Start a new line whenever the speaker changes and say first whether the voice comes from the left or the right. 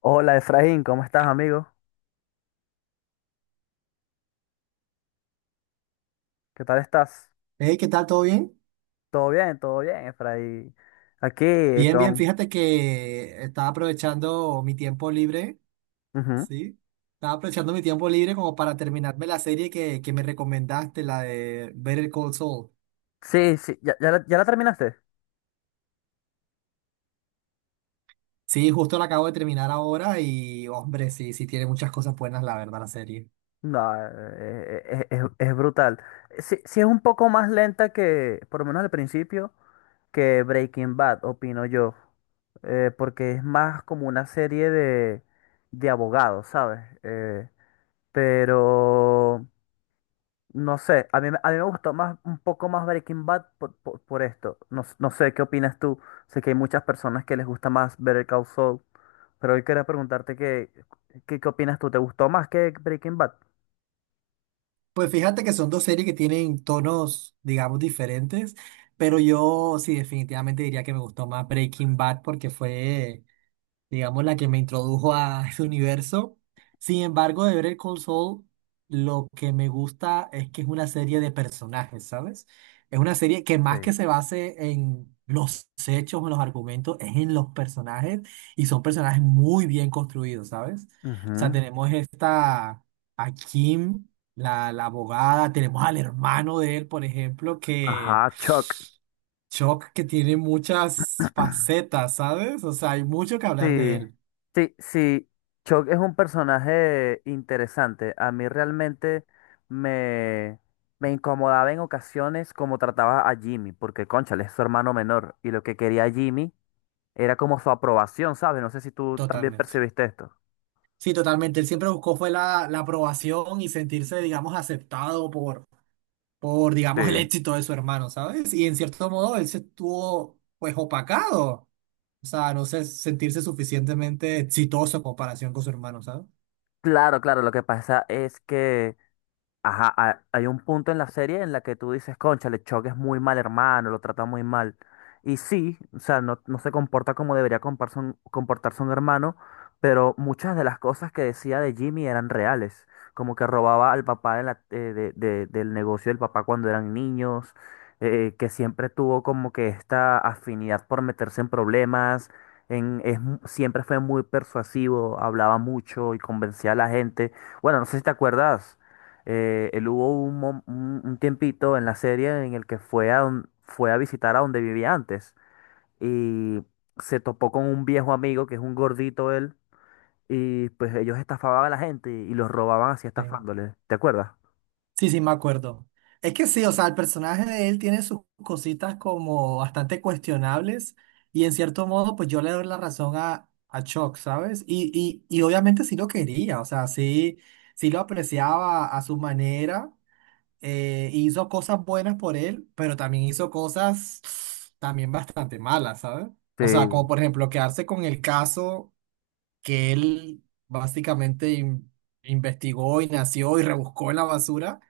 left: Hola Efraín, ¿cómo estás, amigo? ¿Qué tal estás?
right: Hey, ¿qué tal? ¿Todo bien?
left: Todo bien, Efraín. Aquí
right: Bien, bien.
left: con...
right: Fíjate que estaba aprovechando mi tiempo libre,
left: Ujú.
right: ¿sí? Estaba aprovechando mi tiempo libre como para terminarme la serie que me recomendaste, la de Better Call Saul.
left: Sí, sí, ¿ya la terminaste?
right: Sí, justo la acabo de terminar ahora y, hombre, sí, sí tiene muchas cosas buenas, la verdad, la serie.
left: No, es brutal. Sí, sí es un poco más lenta que, por lo menos al principio, que Breaking Bad, opino yo. Porque es más como una serie de abogados, ¿sabes? Pero... No sé, a mí me gustó más, un poco más Breaking Bad por, por esto. No, no sé, ¿qué opinas tú? Sé que hay muchas personas que les gusta más Better Call Saul, pero hoy quería preguntarte qué qué opinas tú. ¿Te gustó más que Breaking Bad?
right: Pues fíjate que son dos series que tienen tonos, digamos, diferentes, pero yo sí definitivamente diría que me gustó más Breaking Bad porque fue, digamos, la que me introdujo a ese universo. Sin embargo, de ver Call Saul, lo que me gusta es que es una serie de personajes, ¿sabes? Es una serie que más
left: Sí.
right: que se base en los hechos o en los argumentos, es en los personajes y son personajes muy bien construidos, ¿sabes? O sea,
left: Ujú.
right: tenemos esta, a Kim, la abogada, tenemos al hermano de él, por ejemplo, que...
left: Ajá, Chuck.
right: Shock que tiene muchas facetas, ¿sabes? O sea, hay mucho que hablar de
left: Sí,
right: él.
left: sí, sí. Chuck es un personaje interesante. A mí realmente me, me incomodaba en ocasiones como trataba a Jimmy, porque, cónchale, es su hermano menor. Y lo que quería Jimmy era como su aprobación, ¿sabes? No sé si tú también
right: Totalmente.
left: percibiste esto.
right: Sí, totalmente. Él siempre buscó fue la aprobación y sentirse, digamos, aceptado por digamos, el
left: Sí.
right: éxito de su hermano, ¿sabes? Y en cierto modo él se estuvo, pues, opacado. O sea, no sé, sentirse suficientemente exitoso en comparación con su hermano, ¿sabes?
left: Claro, claro, lo que pasa es que, ajá, hay un punto en la serie en la que tú dices, cónchale, Chuck es muy mal hermano, lo trata muy mal. Y sí, o sea, no, no se comporta como comportarse un hermano, pero muchas de las cosas que decía de Jimmy eran reales. Como que robaba al papá de la- de- del negocio del papá cuando eran niños, que siempre tuvo como que esta afinidad por meterse en problemas, siempre fue muy persuasivo, hablaba mucho y convencía a la gente. Bueno, no sé si te acuerdas. Él hubo un, mom- un tiempito en la serie en el que fue a, fue a visitar a donde vivía antes y se topó con un viejo amigo que es un gordito él y pues ellos estafaban a la gente y los robaban así
right: Sí.
left: estafándoles. ¿Te acuerdas?
right: Sí, sí, me acuerdo. Es que sí, o sea, el personaje de él tiene sus cositas como bastante cuestionables y en cierto modo, pues yo le doy la razón a Chuck, ¿sabes? Y obviamente sí lo quería, o sea, sí, sí lo apreciaba a su manera, hizo cosas buenas por él, pero también hizo cosas también bastante malas, ¿sabes? O sea, como
left: Sí.
right: por ejemplo quedarse con el caso que él básicamente investigó y nació y rebuscó en la basura,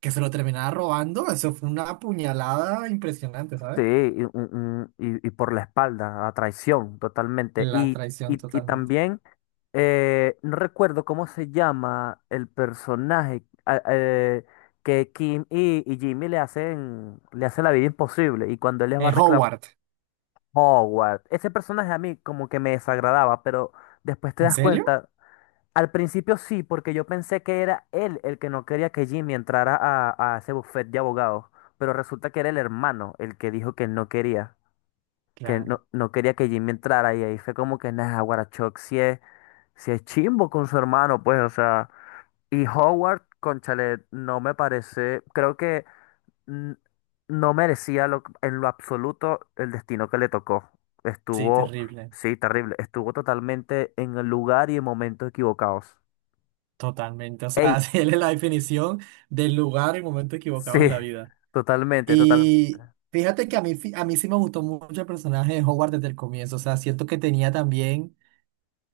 right: que se lo terminaba robando, eso fue una puñalada impresionante,
left: Sí,
right: ¿sabes?
left: y por la espalda, a traición, totalmente.
right: La traición
left: Y
right: totalmente.
left: también, no recuerdo cómo se llama el personaje, que Kim y Jimmy le hacen la vida imposible. Y cuando él les va a reclamar,
right: Howard,
left: Howard, ese personaje a mí como que me desagradaba, pero después te
right: ¿en
left: das
right: serio?
left: cuenta. Al principio sí, porque yo pensé que era él el que no quería que Jimmy entrara a ese buffet de abogados, pero resulta que era el hermano el que dijo que no quería, que
right: Claro,
left: no, no quería que Jimmy entrara, y ahí fue como que, nah, Guarachoc si es, si es chimbo con su hermano, pues, o sea. Y Howard, cónchale, no me parece, creo que mm, no merecía en lo absoluto el destino que le tocó.
right: sí,
left: Estuvo,
right: terrible,
left: sí, terrible, estuvo totalmente en el lugar y en momentos equivocados.
right: totalmente. O
left: Ey,
right: sea, él es la definición del lugar y momento
left: sí,
right: equivocado en la vida.
left: totalmente, total,
right: Y fíjate que a mí, a mí sí me gustó mucho el personaje de Howard desde el comienzo, o sea, siento que tenía también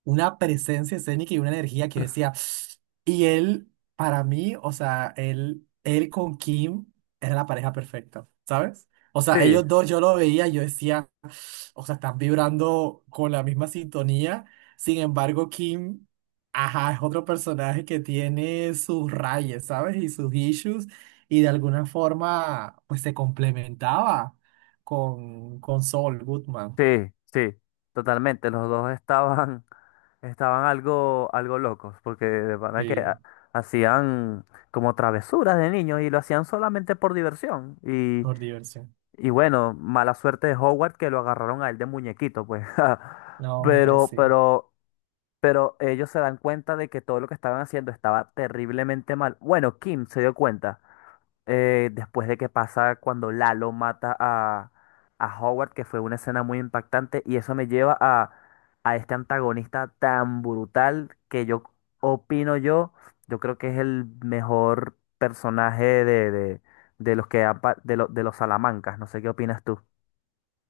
right: una presencia escénica y una energía que decía, y él, para mí, o sea, él con Kim era la pareja perfecta, ¿sabes? O
left: sí.
right: sea, ellos dos yo lo veía, y yo decía, o sea, están vibrando con la misma sintonía, sin embargo, Kim, ajá, es otro personaje que tiene sus rayes, ¿sabes? Y sus issues, y de alguna forma, pues se complementaba con Saul Goodman,
left: Sí, sí, totalmente. Los dos estaban, estaban algo, algo locos, porque de verdad que
right: sí,
left: hacían como travesuras de niños y lo hacían solamente por diversión.
right: por diversión.
left: Y bueno, mala suerte de Howard que lo agarraron a él de muñequito, pues.
right: No, hombre,
left: Pero,
right: sí.
left: pero, pero ellos se dan cuenta de que todo lo que estaban haciendo estaba terriblemente mal. Bueno, Kim se dio cuenta, después de que pasa cuando Lalo mata a Howard, que fue una escena muy impactante, y eso me lleva a este antagonista tan brutal que opino yo, yo creo que es el mejor personaje de los que han pa- de, lo- de los Salamancas, no sé qué opinas tú.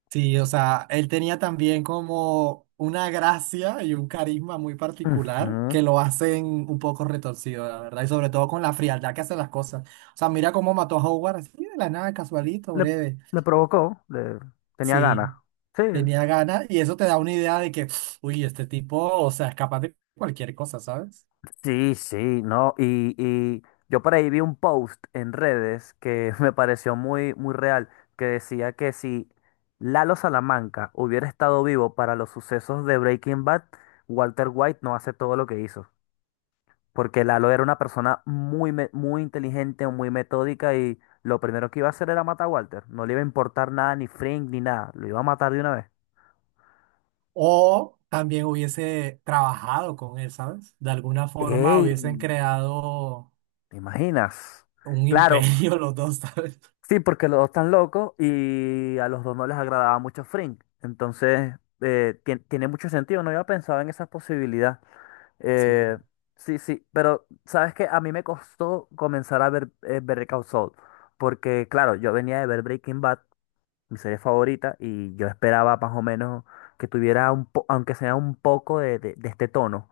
right: Sí, o sea, él tenía también como una gracia y un carisma muy particular
left: Ujú.
right: que lo hacen un poco retorcido, la verdad, y sobre todo con la frialdad que hace las cosas. O sea, mira cómo mató a Howard así de la nada, casualito,
left: Le,
right: breve.
left: le provocó, le tenía ganas.
right: Sí,
left: Sí,
right: tenía ganas y eso te da una idea de que, uy, este tipo, o sea, es capaz de cualquier cosa, ¿sabes?
left: sí, sí, no, y yo por ahí vi un post en redes que me pareció muy, muy real, que decía que si Lalo Salamanca hubiera estado vivo para los sucesos de Breaking Bad, Walter White no hace todo lo que hizo, porque Lalo era una persona muy, muy inteligente, muy metódica y lo primero que iba a hacer era matar a Walter, no le iba a importar nada, ni Frank, ni nada, lo iba a matar de una vez.
right: O también hubiese trabajado con él, ¿sabes? De alguna forma
left: ¡Ey!
right: hubiesen creado
left: ¿Te imaginas?
right: un
left: Claro,
right: imperio los dos, ¿sabes?
left: sí, porque los dos están locos y a los dos no les agradaba mucho Frink. Entonces, tiene mucho sentido, no había pensado en esa posibilidad.
right: Sí.
left: Eh, sí, sí, pero sabes que a mí me costó comenzar a ver, Better Call Saul, porque claro, yo venía de ver Breaking Bad, mi serie favorita, y yo esperaba más o menos que tuviera aunque sea un poco de, de este tono,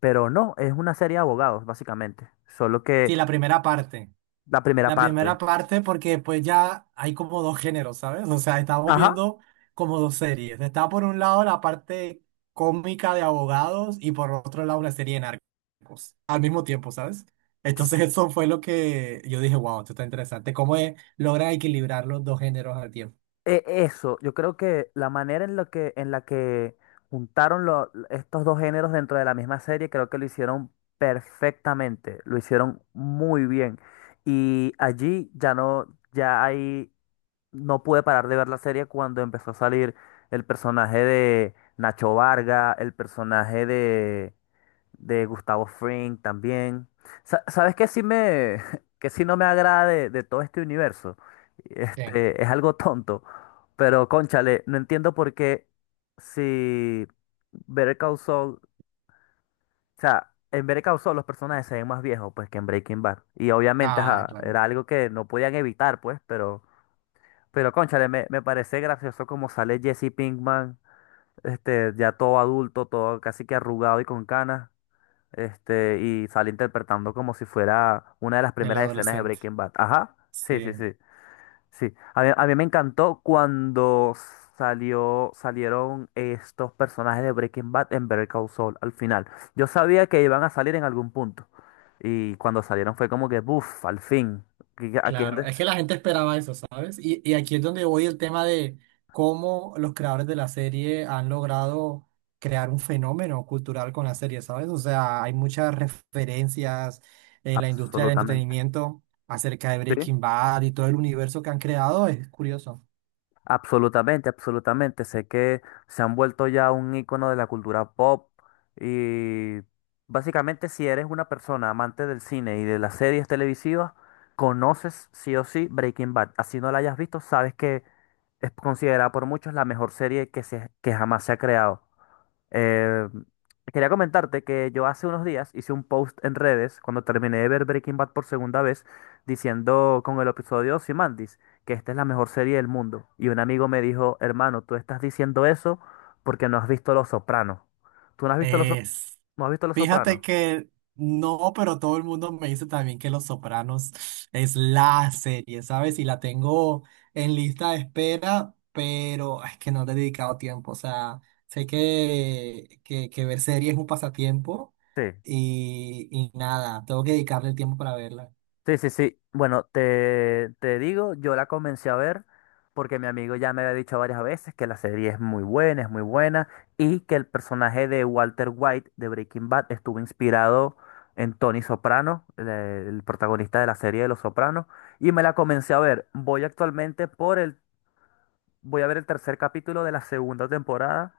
left: pero no, es una serie de abogados, básicamente, solo que
right: Sí, la primera parte.
left: la primera
right: La
left: parte.
right: primera parte porque pues ya hay como dos géneros, ¿sabes? O sea, estamos viendo como dos series. Está por un lado la parte cómica de abogados y por otro lado una serie de narcos al mismo tiempo, ¿sabes? Entonces eso fue lo que yo dije, wow, esto está interesante. ¿Cómo logran equilibrar los dos géneros al tiempo?
left: Eso, yo creo que la manera en la que juntaron estos dos géneros dentro de la misma serie, creo que lo hicieron perfectamente, lo hicieron muy bien. Y allí ya no, ya ahí no pude parar de ver la serie cuando empezó a salir el personaje de Nacho Varga, el personaje de Gustavo Fring también. ¿Sabes qué sí que sí no me agrada de todo este universo?
right: Bien.
left: Este, es algo tonto, pero cónchale, no entiendo por qué si Better Call Saul, o sea, en Better Call Saul los personajes se ven más viejos pues que en Breaking Bad. Y obviamente
right: Ah,
left: ajá,
right: claro.
left: era algo que no podían evitar pues, pero cónchale, me parece gracioso como sale Jesse Pinkman, este, ya todo adulto, todo casi que arrugado y con canas. Este, y sale interpretando como si fuera una de las
right: El
left: primeras escenas de
right: adolescente.
left: Breaking Bad. Ajá, sí, sí,
right: Sí.
left: sí, sí. A mí me encantó cuando salió, salieron estos personajes de Breaking Bad en Better Call Saul al final. Yo sabía que iban a salir en algún punto. Y cuando salieron fue como que, buf, al fin. Aquí, aquí hay
right: Claro,
left: gente,
right: es que la gente esperaba eso, ¿sabes? Y aquí es donde voy el tema de cómo los creadores de la serie han logrado crear un fenómeno cultural con la serie, ¿sabes? O sea, hay muchas referencias en la industria del
left: absolutamente.
right: entretenimiento acerca de
left: Sí.
right: Breaking Bad y todo el universo que han creado, es curioso.
left: Absolutamente, absolutamente. Sé que se han vuelto ya un icono de la cultura pop y básicamente si eres una persona amante del cine y de las series televisivas, conoces sí o sí Breaking Bad. Así no la hayas visto, sabes que es considerada por muchos la mejor serie que jamás se ha creado. Eh, Quería comentarte que yo hace unos días hice un post en redes cuando terminé de ver Breaking Bad por segunda vez, diciendo con el episodio Ozymandias que esta es la mejor serie del mundo. Y un amigo me dijo, hermano, tú estás diciendo eso porque no has visto Los Sopranos. ¿Tú no has visto
right: Es,
left: no has visto Los
right: fíjate
left: Sopranos?
right: que no, pero todo el mundo me dice también que Los Sopranos es la serie, ¿sabes? Y la tengo en lista de espera, pero es que no le he dedicado tiempo. O sea, sé que ver series es un pasatiempo
left: Sí.
right: y nada, tengo que dedicarle el tiempo para verla.
left: Sí, sí, sí. Bueno, te digo, yo la comencé a ver porque mi amigo ya me había dicho varias veces que la serie es muy buena, y que el personaje de Walter White de Breaking Bad estuvo inspirado en Tony Soprano, el protagonista de la serie de Los Sopranos, y me la comencé a ver. Voy actualmente por el, voy a ver el tercer capítulo de la segunda temporada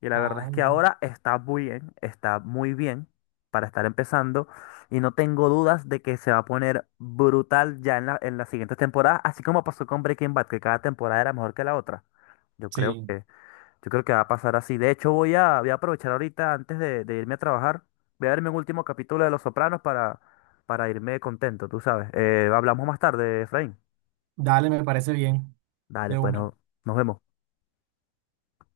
left: y la verdad
right: Ah,
left: es que
right: bien.
left: ahora está muy bien para estar empezando y no tengo dudas de que se va a poner brutal ya en la, en las siguientes temporadas, así como pasó con Breaking Bad, que cada temporada era mejor que la otra. Yo creo
right: Sí,
left: que, yo creo que va a pasar así. De hecho, voy a, voy a aprovechar ahorita antes de irme a trabajar, voy a verme un último capítulo de Los Sopranos para irme contento, tú sabes. Hablamos más tarde, Efraín.
right: dale, me parece bien.
left: Dale,
right: De
left: pues
right: una.
left: nos vemos.